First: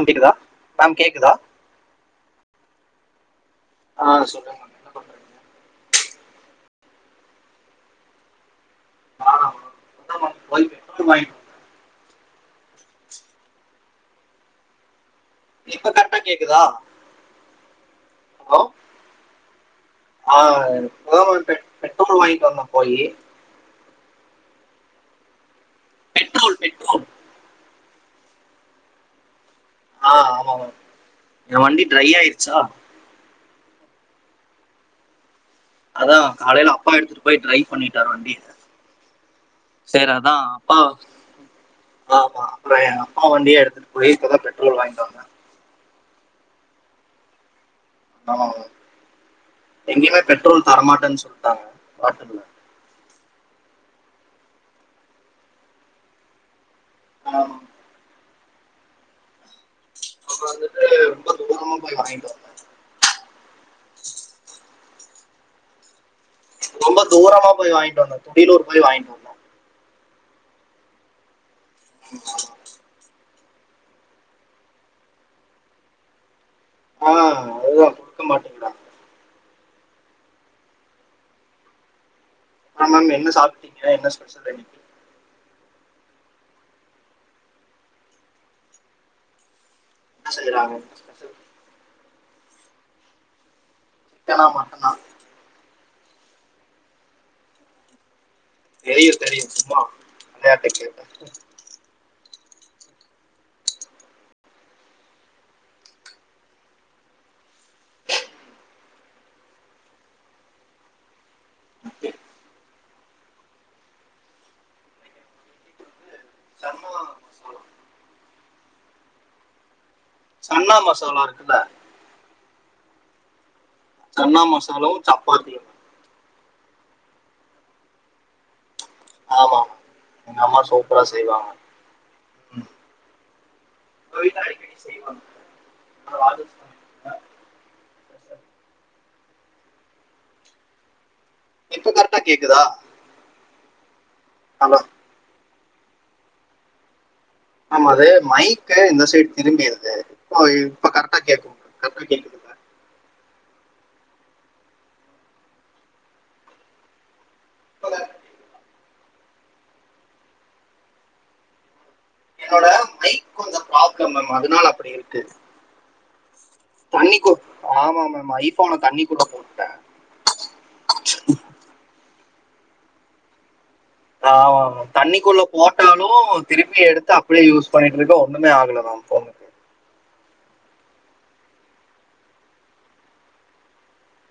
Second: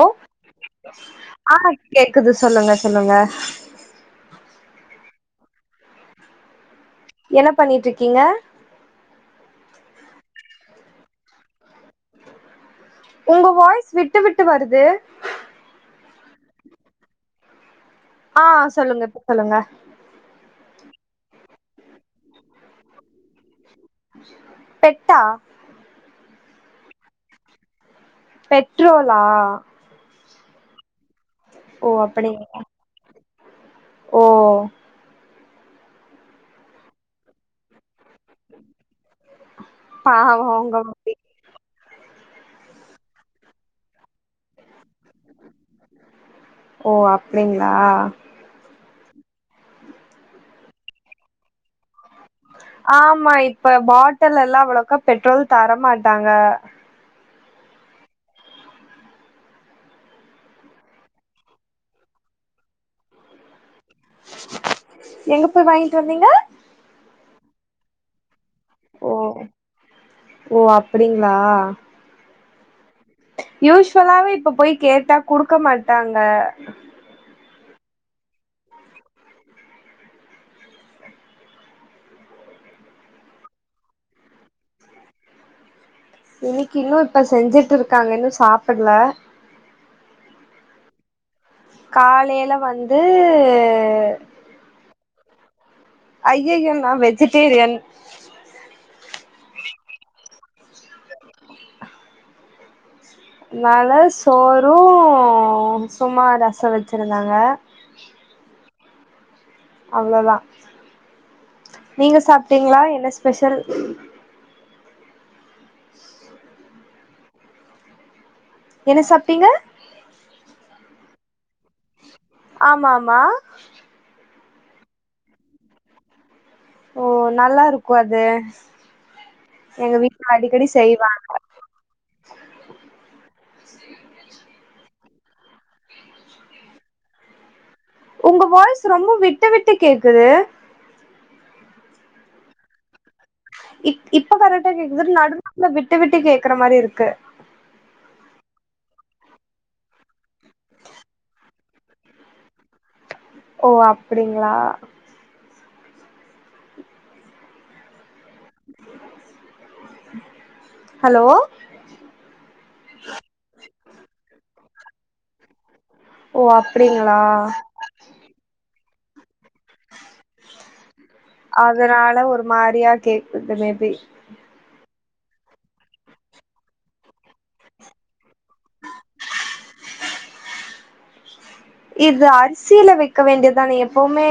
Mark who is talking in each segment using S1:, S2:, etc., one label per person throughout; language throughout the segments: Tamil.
S1: ஓ
S2: கேக்குதா மேம் கேக்குதா
S1: ஆ கேக்குது சொல்லுங்க சொல்லுங்க
S2: ஆ சொல்லுங்க [unintelligible] என்ன பண்றிங்க?
S1: என்ன பண்ணிட்டிருக்கீங்க
S2: இப்ப தா மேம் போய் பெட்ரோல் வாங்ட்டு வந்தே
S1: உங்க வாய்ஸ் விட்டு விட்டு வருது
S2: இப்ப கரெக்டா கேக்குதா ஹலோ
S1: ஆஹ சொல்லுங்க இப்ப சொல்லுங்க
S2: ஆ [unintelligible] பெட்ரோல் வாங்கிட்டு வர்னு போயி
S1: பெட்டா
S2: பெட்ரோல் பெட்ரோல்
S1: பெட்ரோலா
S2: ஆ ஆமா மேம் எ வண்டி
S1: ஓ
S2: ட்ரை ஆயிருச்சா
S1: அப்படிங்களா ஓ
S2: அதா காலைல அப்பா எடுத்துட்டு போய் ட்ரை பண்ணிட் டாரு வண்டிய சேர் அதா
S1: பாவோ உங்க
S2: அப்பா
S1: மம்மி
S2: ஆமா அப்பறோ எ அப்பா வண்டிய எடுத்துட்டு போய் இப்பதா பெட்ரோல் வாங்கிட்டு வந்தே
S1: ஓ அப்படிங்
S2: ஆமாங்க எங்கயுமே பெட்ரோல் தரமாட்டனு சொல்ட்டாங்க பாட்டில்
S1: ஆமா இப்ப பாட்டில் எல்லா அவ்வளோக்கா பெட்ரோல் தரமாட்டாங்க
S2: ஆமா [unintelligible] அப்றோ வந்துட்டு ரொம்ப தூரமா போய் வாங்கிட்டு வந்தே
S1: எங்க போய் வாங்கிட்டு வந்தீங்க
S2: ரொம்ப தூரமா போய் வாங்கிட்டு வந்துட்டே தீலூர்
S1: ஓ
S2: வாங்கிட்டு வந்தே
S1: ஓ அப்படிங்ளா யூஸ்வலாவே இப்ப போய் கேட்டா குடுக்க மாட்டாங்க
S2: ஆ அதுதா குடுக்க மாட்டிங்கறாங்க ஆமாங் என்ன சாப்ட்டீங்க என்ன ஸ்பெஷல் இன்னிக்கு
S1: இன்னைக்கு இன்னு இப்ப செஞ்சுட்டுருக்காங்க இன்னு சாப்பட்ல
S2: [unintelligible]
S1: காலைல வந்து
S2: சிக்கனா மாட்டனா
S1: அய்யயோ நா வெஜிடேரியன்
S2: தெரியு தெரியு சும்மா விளயாட்டுக் கேட்ட
S1: நானால சோறு சும்மா ரசோ வச்ருந்தாங்க அவ்ளோதா நீங்க சாப்டீங்களா என்ன ஸ்பெசல்
S2: சன்னா மசாலா
S1: என்ன சாப்டிங்க
S2: சென்னா மசாலா இருக்குல்ல
S1: ஆமா ஆமா
S2: சென்னா மசாலாவு சப்பாதியு
S1: ஓ நல்லா இருக்கு அது
S2: ஆமா எங்க அம்மா சூப்பரா செய்வாங்க
S1: [inaudible]
S2: [unintelligible]
S1: உங்க வாய்ஸ் ரொம்ப விட்டு விட்டு கேக்குது
S2: இப்ப கரெக்டா கேக்குதா
S1: இப் இப்ப கரெக்டா
S2: ஹலோ
S1: கேக்குது நடு நாடுல ந விட்டு விட்டு கேக்குற மாரி இருக்கு
S2: ஆமா அது மைக் இந்த சைடு திரும்பிருது இப்ப இப்ப கரெக்டா கரெக்டா கேக்குதுல்ல
S1: ஓ அப்டிங்களா
S2: [unintelligible]
S1: ஹலோ
S2: என்னோட மைக் கொஞ்கம் ப்ராப்ளம் அதனால அப்டி இருக்கு
S1: ஓ
S2: தண்ணி
S1: அப்டிங்களா
S2: ஆமா ஆமா ஆமா ஐ போன தண்ணி கூட போ
S1: அதனால ஒரு மாரியா கேக்தும
S2: ஆ ஆமா ஆமா தண்ணிக்குள்ள போட்டாலு திருப்பி எடுத்து அப்டியே யூஸ் பண்ணிட்டு இருக்கே ஒண்ணுமே ஆகல மேம் போ
S1: இது அரிசியில வைக்க வேண்டியதான எப்பவுமே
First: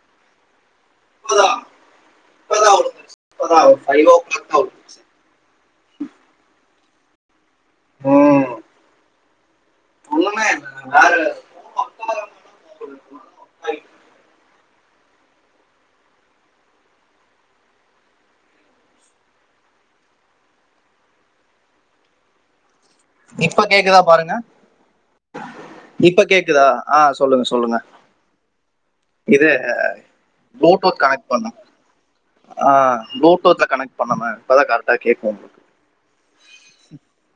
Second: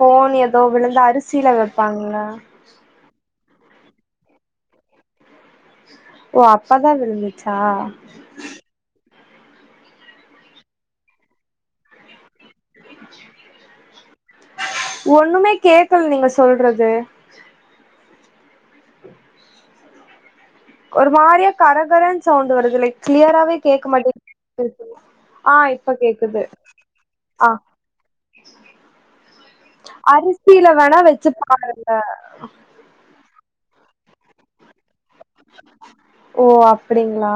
S1: போன் ஏதோ விழுந்து அரிசியில
S2: இப்போதான்
S1: வப்பாங்களா [inaudible]
S2: இப்போதான் [unintelligible]
S1: ஓ அப்ப தான் விந்துச்சு அா
S2: ஒன்னுமே [inaudible]
S1: ஒண்ணுமே கேக்கல் நீங்க சொல்றது ஒரு மாரியா கரகரன் சவுண்டு வருது லை
S2: இப்ப கேக்குதா பாருங்க
S1: ஆ
S2: இப்ப
S1: கேக்குது
S2: கேக்குதா ஆ சொல்லுங்க
S1: ஆ
S2: சொல்லுங்க இது
S1: அரிசியில வேணா
S2: ப்ளூடூத் கனெக்ட்
S1: வச்சு
S2: பண்ண
S1: பாருங்க
S2: ஆ ப்ளூடூத்ல கனெக்ட் பண்ணாம இப்ப தா கரெட்டா கேக்
S1: ஓ அப்டிங்களா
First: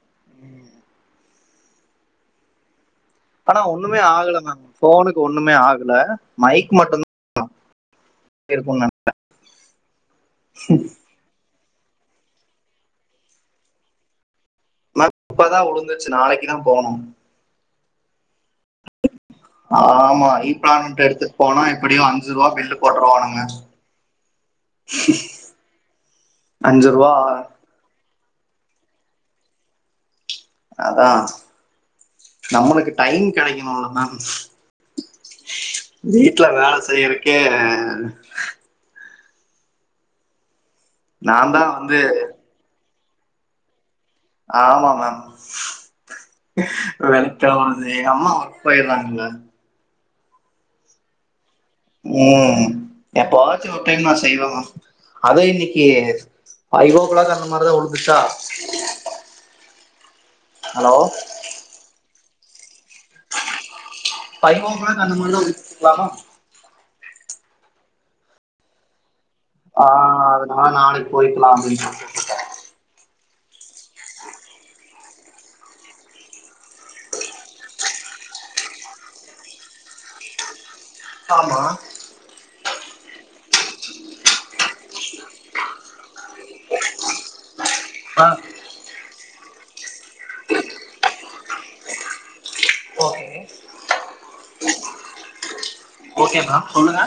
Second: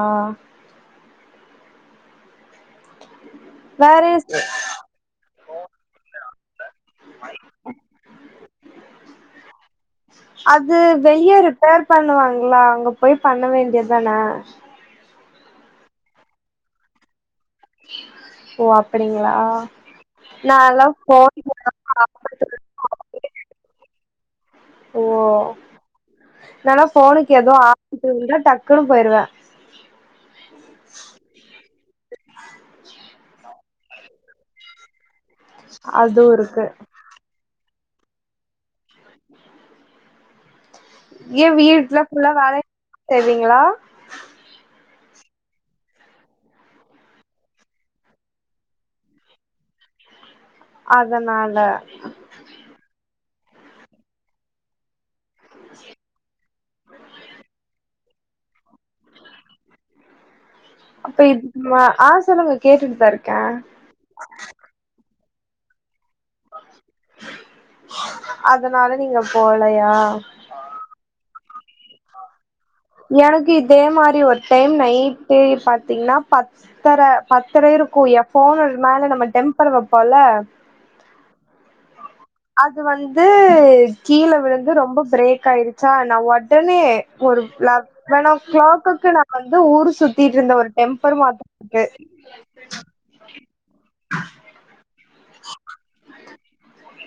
S2: ஆனா ஒன்னுமே
S1: வேற
S2: ஆகல மேம் ஃபோனுக்கு ஒன்னுமே ஆகல மைக் மட்டு
S1: அது வெய்யருப் ப்பேர் பண்ணுவாங்கல்ல அங்க போய் பண்ண வேண்டியதான
S2: இப்பதா உழுந்துச்சு நாளைக்குதா போனும்
S1: ஓ அப்படிங்களா
S2: ஆமா ஈ
S1: நான்லா
S2: ப்ளாணின்ட்ட எடுத்துட்
S1: ஃபோன்
S2: போனா எப்புடியு அஞ்சு ருவா பில்லு போட்ருவானுங்க
S1: ஓ
S2: அஞ்சு ருவா
S1: இவுங்ளுக்லா டக்குனு போயிருவ
S2: அதா நம்மளுக்கு டைம் கெடைக்கணுல்ல மேம்
S1: அதுவு
S2: வீட்ல
S1: இருக்கு
S2: வேல செய்யறக்கே ம்
S1: ஏ
S2: நான் தான்
S1: வீட்ல
S2: வந்து
S1: ஃபுல்லா வேலை செய்வீங்களா
S2: ஆமா மேம் வெக்க வருது எங்க அம்மா போயிருந்தாங்க மேம்
S1: அதனால்
S2: ம் எப்பவாச்சும் ஒரு டைம் நான் செய்வ மேம் அது இன்னைக்கு ஃபைவோ கிளாக் அந்த மாரிதா ஒளு உஷா
S1: அப்ப இது ம ஆ சொல்லுங்க கேட்டுட்டுதான் இருக்கேன்
S2: ஃபைவோ கிளாக் அந்த மாரி தா [unintelligible]
S1: அதனால நீங்க
S2: ஆ
S1: போலையா
S2: அதனால நாளைக்கு போயி க்லா அப்டீன்னு
S1: எனக்கு இதே மாரி ஒரு டைம் நைட் பாத்தீங்கன்னா பத்தரை பத்தரை இருக்கும் ஏ ஃபோன் ல் மேல நம்ம டெம்பர் வப்போம்ல
S2: ஆமா
S1: அது வந்து கீழ விழுந்து ரொம்ப பிரேக் ஆயிடுச்சா நா ஒட் உடனே ஒரு
S2: ஆ
S1: லவனோ க்ளாக்குக்கு நான் வந்து ஊர் சுத் த்திட்ருந்த ஒரு டெம்பர் மாட் [unintelligible]
S2: ஓகே
S1: ஆஹ
S2: ஓகே மேம் சொல்லுங்க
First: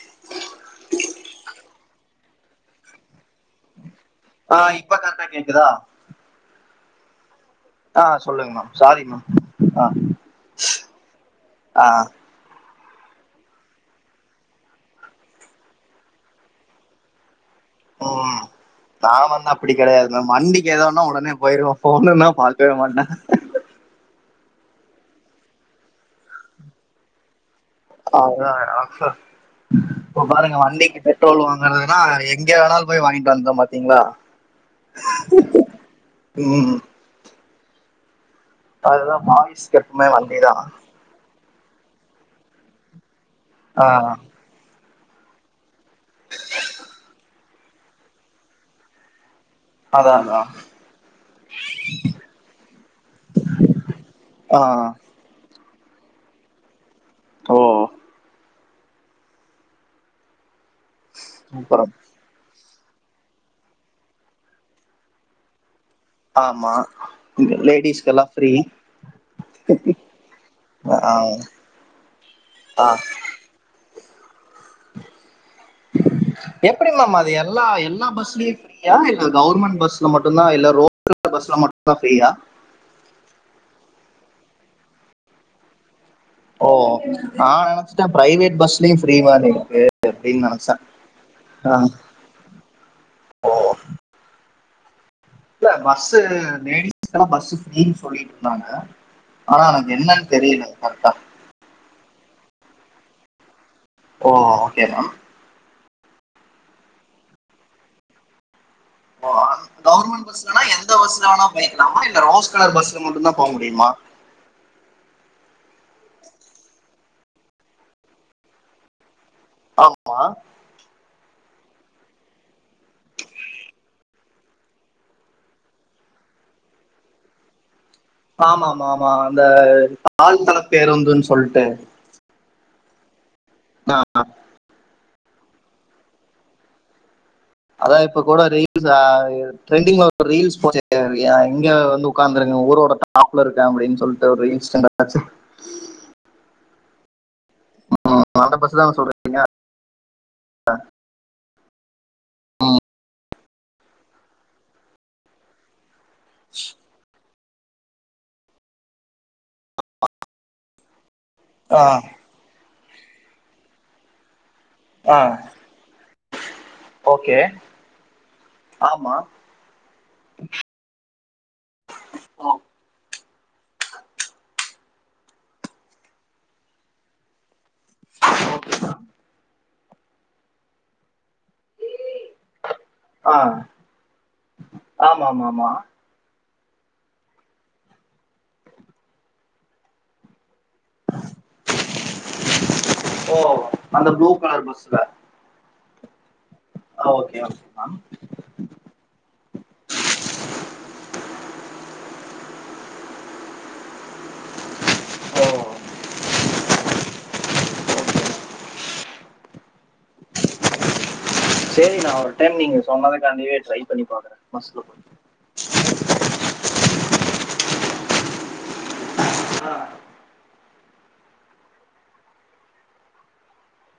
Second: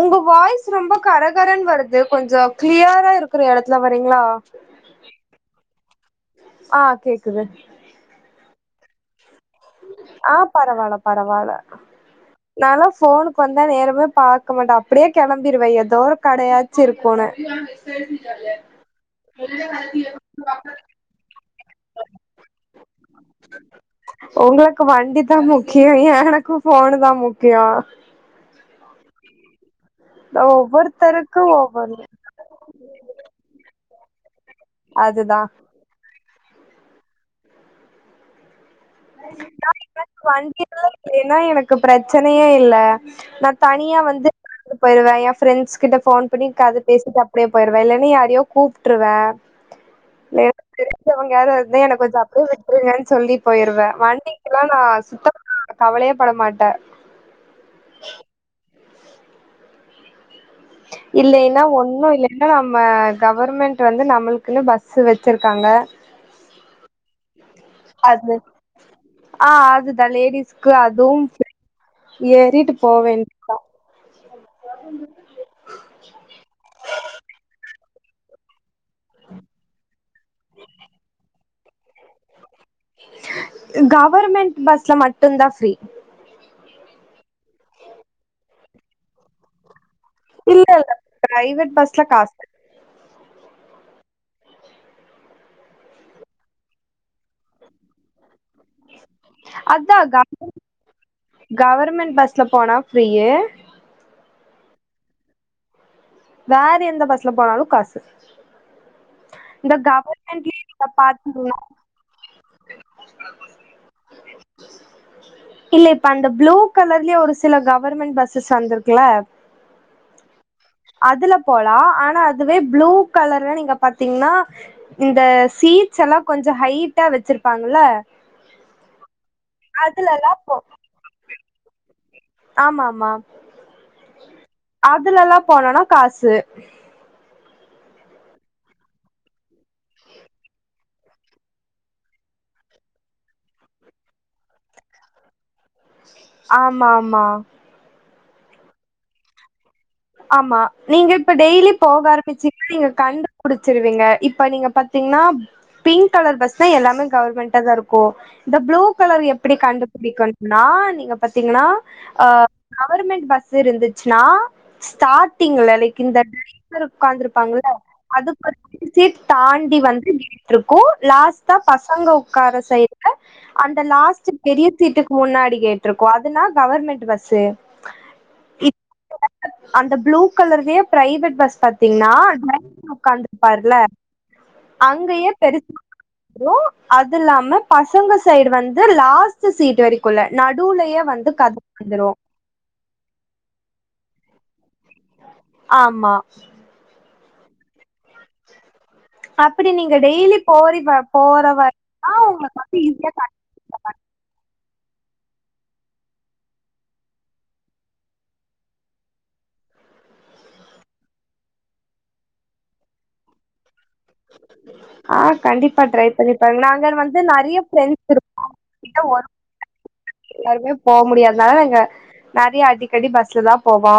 S1: உங்க வாய்ஸ் ரொம்ப கரகரன் வருது கொஞ்சம் கிளியரா இருக்கிற எடத்துல வந்
S2: ஆ இப்ப கரட்டா கேக்குதா
S1: ஆ கேக்குது
S2: ஆ சொல்லுங்க மேம் சாரி மேம்
S1: ஆ பரவால்ல பரவாயில்ல
S2: ஆ
S1: நா லா சு ஃபோனுக்கு வந்தா நேரமே பார்க்க மாட்ட அப்படியே கிளம்பிடுவ ஏதோ ஒரு கடையாச்சி இருக்கன்னு
S2: உம் நாம வந்து அப்படி கிடையாது வண்டிக்கு ஏதோன்னா உடனே போயிருவோ போணு நா பாக்கவே மாட்ட
S1: உங்களுக்கு வண்டி தா முக்கியோ எனக்கு போனு தான் முக்கியோ
S2: ஆ ஆ இப்ப பாருங்க வண்டிக்கு
S1: ஒவ்வொருத்தருக்கு
S2: பெட்ரோல்
S1: ஒவ்வொரு
S2: வாங்குறதுன்னா எங்கே வேணால போய் வாங்கிட்டு வந்தோ பாத்தீங்களா
S1: அதுதா
S2: உம் அதுதா
S1: நா
S2: ஆபிஸ்க்கூ எப்புமே வண்டிதா
S1: க்கு பெரச்சனையே யில்ல நா
S2: ஆ
S1: தனியா வந்து போய்ருவ என் ஃபிரெண்ஸ் கிட்ட போன் பண்ணி கத பேசிட்டு அப்டியே போயிடுவ இல்லன்னு யாரையோ கூப்டுருவ
S2: அதான் அதான்
S1: [unintelligible] என கொஞ்சோ அங்க விட்டுருங்கன்னு சொல்லி போயிடுவ
S2: ஆ
S1: பண்ணிக்லா நா சுத்த கவலையே பட மாட்ட
S2: ஓ
S1: இல்லைன்னா
S2: சூப்பர்
S1: ஒண்ணு இல்லன்னா கவர்மெண்ட் வந்து நம்ளுக்குன்னு பஸ்சு வச்சிருகாங்க
S2: ஆமா லேடிஸ்க்கெல்லாம்
S1: அது
S2: ஃப்ரீ
S1: ஆஹ் அதுதா லேடிஸ்க்கு அது
S2: ஆ
S1: ஃப்ரீ ஏறிட்டு போ வேண்டி தா
S2: எப்டி மேம் அது எல்லா எல்லா பஸ்லே யான் இல்ல கௌவர்மெண்ட் பஸ்ல மட்டு தா இல்ல ரோ பஸ்ல மட்டு ஃப்ரியா
S1: கவர்மெண்ட் பஸ்ல மட்டு்தா ஃப்ரீ
S2: ஓ நா நெனச்சடன் பிரைவேட் பஸ்லயு ஃப்ரீவான இருக்கு அப்படின்னு
S1: இல்ல
S2: நினைச்சேன்
S1: இல்ல பிரைவேட் பஸ்ல காசு
S2: ஓ இல்ல பஸ்ஸ லேடிஸ்கெல்லா பஸ்ஸ ஃப்ரீனு சொல்ட்டு சொன்னாங்க ஆனா எனக்கு
S1: அதா
S2: என்னன்
S1: கவர்
S2: தெரில கரெக்டா
S1: கவர்மெண்ட் பஸ்ல போனா ஃப்ரீயு
S2: ஓ ஓக்கே மேம்
S1: வேற எந்த பஸ்ல போனாலு காசு
S2: ஓ
S1: இந்த
S2: கௌவர்மண்ட் பஸ்ல வேனா
S1: கவர்மெண்ட்லயே நீங்க
S2: எந்த பஸ்ல வேணா
S1: பாத்தீங்கன்னா
S2: போய்கலாமா இல்ல ரோஸ் கலர் பஸ்ல மட்டு தா போ முடியுமா
S1: இல்ல இப்ப அந்த ப்ளூ கலர்லையே ஒரு சில கௌவர்மண்டட் பஸ்ஸஸ் வந்திருக்குல
S2: ஆமா
S1: அதுல போலா ஆனா அதுவே ப்ளூ கலர்ல நீங்க பாத்தீங்ன்னா இந்த சீட்ஸ் எல்லா கொஞ்சோ ஹைட்டா வச்சிருப்பாங்கல
S2: ஆமா ஆமா ஆமா அந்த
S1: அதுலல்லா
S2: ஆழ் தள பேருந்துன்னு சொல்டு டு
S1: ஆம்மாமா
S2: ஆ
S1: அதுல எல்லா போன காசு
S2: அதா இப்ப கூட ரீல்ஸ் ஆ ட்ரெண்டிங்ல ஒரு ரீல்ஸ் போச்சே எங்க வந்து உட்காந்துருங்க ஊரோட டாப்ல இருக்க அப்படின்னு சொல்லிட்டு ஒரு ரீல்ஸ்
S1: ஆமா ஆமா
S2: உ அத பத்தி தானே சொல்றிக்கீங்க
S1: ஆமா நீங்க இப்ப டெய்லிப் போகறம் ச்சி நீங்க கண்டு புடிச்சிருவீங்க இப்ப நீங்க பாத்தீங்கன்னா பிங்க் கலர் பஸ் தா எல்லாமே கவர்மெண்ட் டேதற்கோ இந்த ப்ளூ கலர் எப்படி கண்டுபிடிக்கணும்னா நீங்க பாத்தீங்கன்னா ஆ கவர்வர்மெண்ட் பஸ் இருந்துச்சுன்னா ஸ்டார்ட்டிங்ல லைக் இந்த தட் தடிக் தெருர்
S2: ஓகே
S1: உட்கார்ந்துருப்பாங்கள
S2: ஆமா
S1: அதுக்குடச் தாண்டி வந்து நின்னுற்றுருக்கு லாஸ்டா பசங்க உக்கார சைடுல அந்த லாஸ்ட் பெரிய சீட்டுக்கு முன்னாடி கேட்டிருக்கோ அதுனா கவர்மெண்ட் பஸ்சு க் அந்த ப்ளூ கலர்லேயே பிரைவேட் பஸ் பத் த்திகனா டிரைவர்
S2: ஆ
S1: உட்கார்ந்துப்பாருல
S2: ஆமா
S1: அங்கையே
S2: ஆமா ஆமா
S1: பெருசு போ அது இல்லாம பசங்க சைடு வந்து லாஸ்ட் சீட் வரைக்குள்ள நடு நடூவலையே வந்து கத வந்துரு
S2: பூளு கலர் பஸ்ல
S1: ஆமா
S2: ஓக்கே ஓக்கே மேம்
S1: அப்படி நீங்க டெய்லி போறி ப போற வரைக் தா [unintelligible]
S2: ஓ செரி நா ஒரு டைம் நீங்க சொன்னது காண்டி ட்ரை பண்ணி பார்க்குறேன் பஸ்ஸில் போய்
S1: ஆ கண்டிப்பா ட்ரை பண்ணிப்பாருங்க நாங்க வந்து நறிய பிரண்ட்ஸ் இருக்கோ இத ஒரு
S2: ஆ
S1: மறுப்டியோ போக முடியாததுனால ங்க நெறைய அடிக்கடி பஸ்ல தா போவோ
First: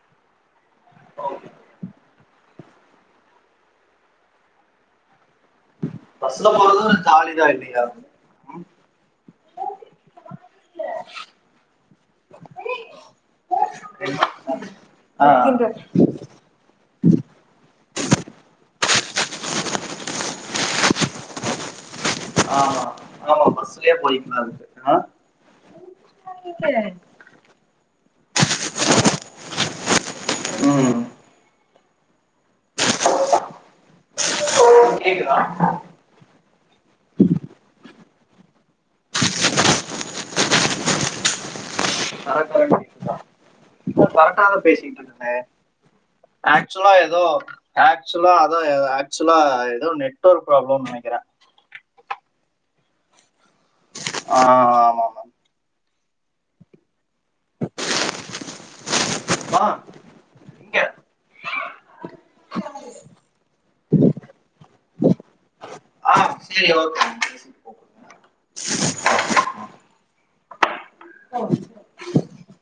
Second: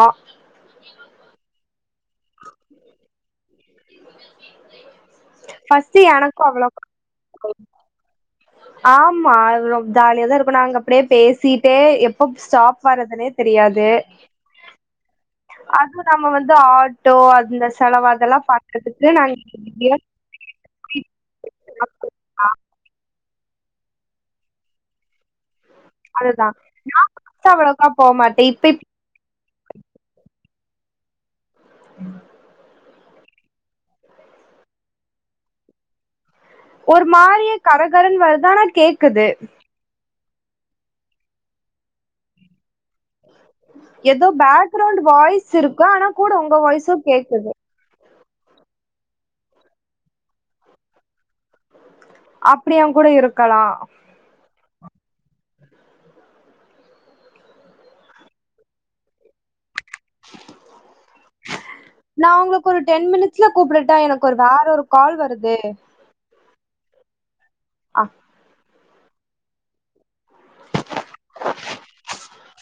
S2: [unintelligible]
S1: ஃபர்ஸ்ட் எனக்கு
S2: பஸ்ல போறது
S1: அவ்ளோக்கா
S2: ஒரு ஜாலி தான் இல்லையா
S1: ஆம்மா ஜாலிய தா இருப்போ அப்டியே பேசிட்டே எப்ப ஸ்டாப் வரதுனே தெரியாது
S2: ம்? ஆ
S1: அது நம்ம வந்து ஆட்டோ அந்த செலவு அதெல்லா பாக்றதுக் [unintelligible]
S2: ஆ ஆ ஆமா பஸ்சுலயே போயிக்கலான்றிக்க
S1: அதுதா நா அப்ப [unintelligible] அவளேக்கா போமாட்டே இப்ப [unintelligible]
S2: ம்
S1: ம்
S2: [unintelligible] கேக்குதா
S1: ஒரு மாறியே கரகரன் வருது ஆனா கேக்குது
S2: [unintelligible]
S1: எதோ
S2: கரெக்டா தான்
S1: பேக்ரவுண்ட்
S2: பேசிட்டு இருக்கேன்
S1: வாய்ஸ் இருக்க ஆனா கூட உங்க
S2: ஆக்சுவலா
S1: வாய்ஸ்ஸு
S2: ஏதோ
S1: கேக்குது
S2: ஆக்சுவலா அதா ஆக்சுவலா எதோ நெட்ஒர்க் ப்ராப்ளம்ன் நெனைக்கிறே
S1: அப்படியு கூட இருக் கலா
S2: ஆ, ஆமா ஆமா மா
S1: நா உங்ளுக்கு ஒரு டென் மினிட்ஸ்ல கூப்புட் டா எனக்கு ஒரு வேற ஒரு கால் வருது
S2: செரி ஓகே [unintelligible]
S1: ஆ
S2: [inaudible]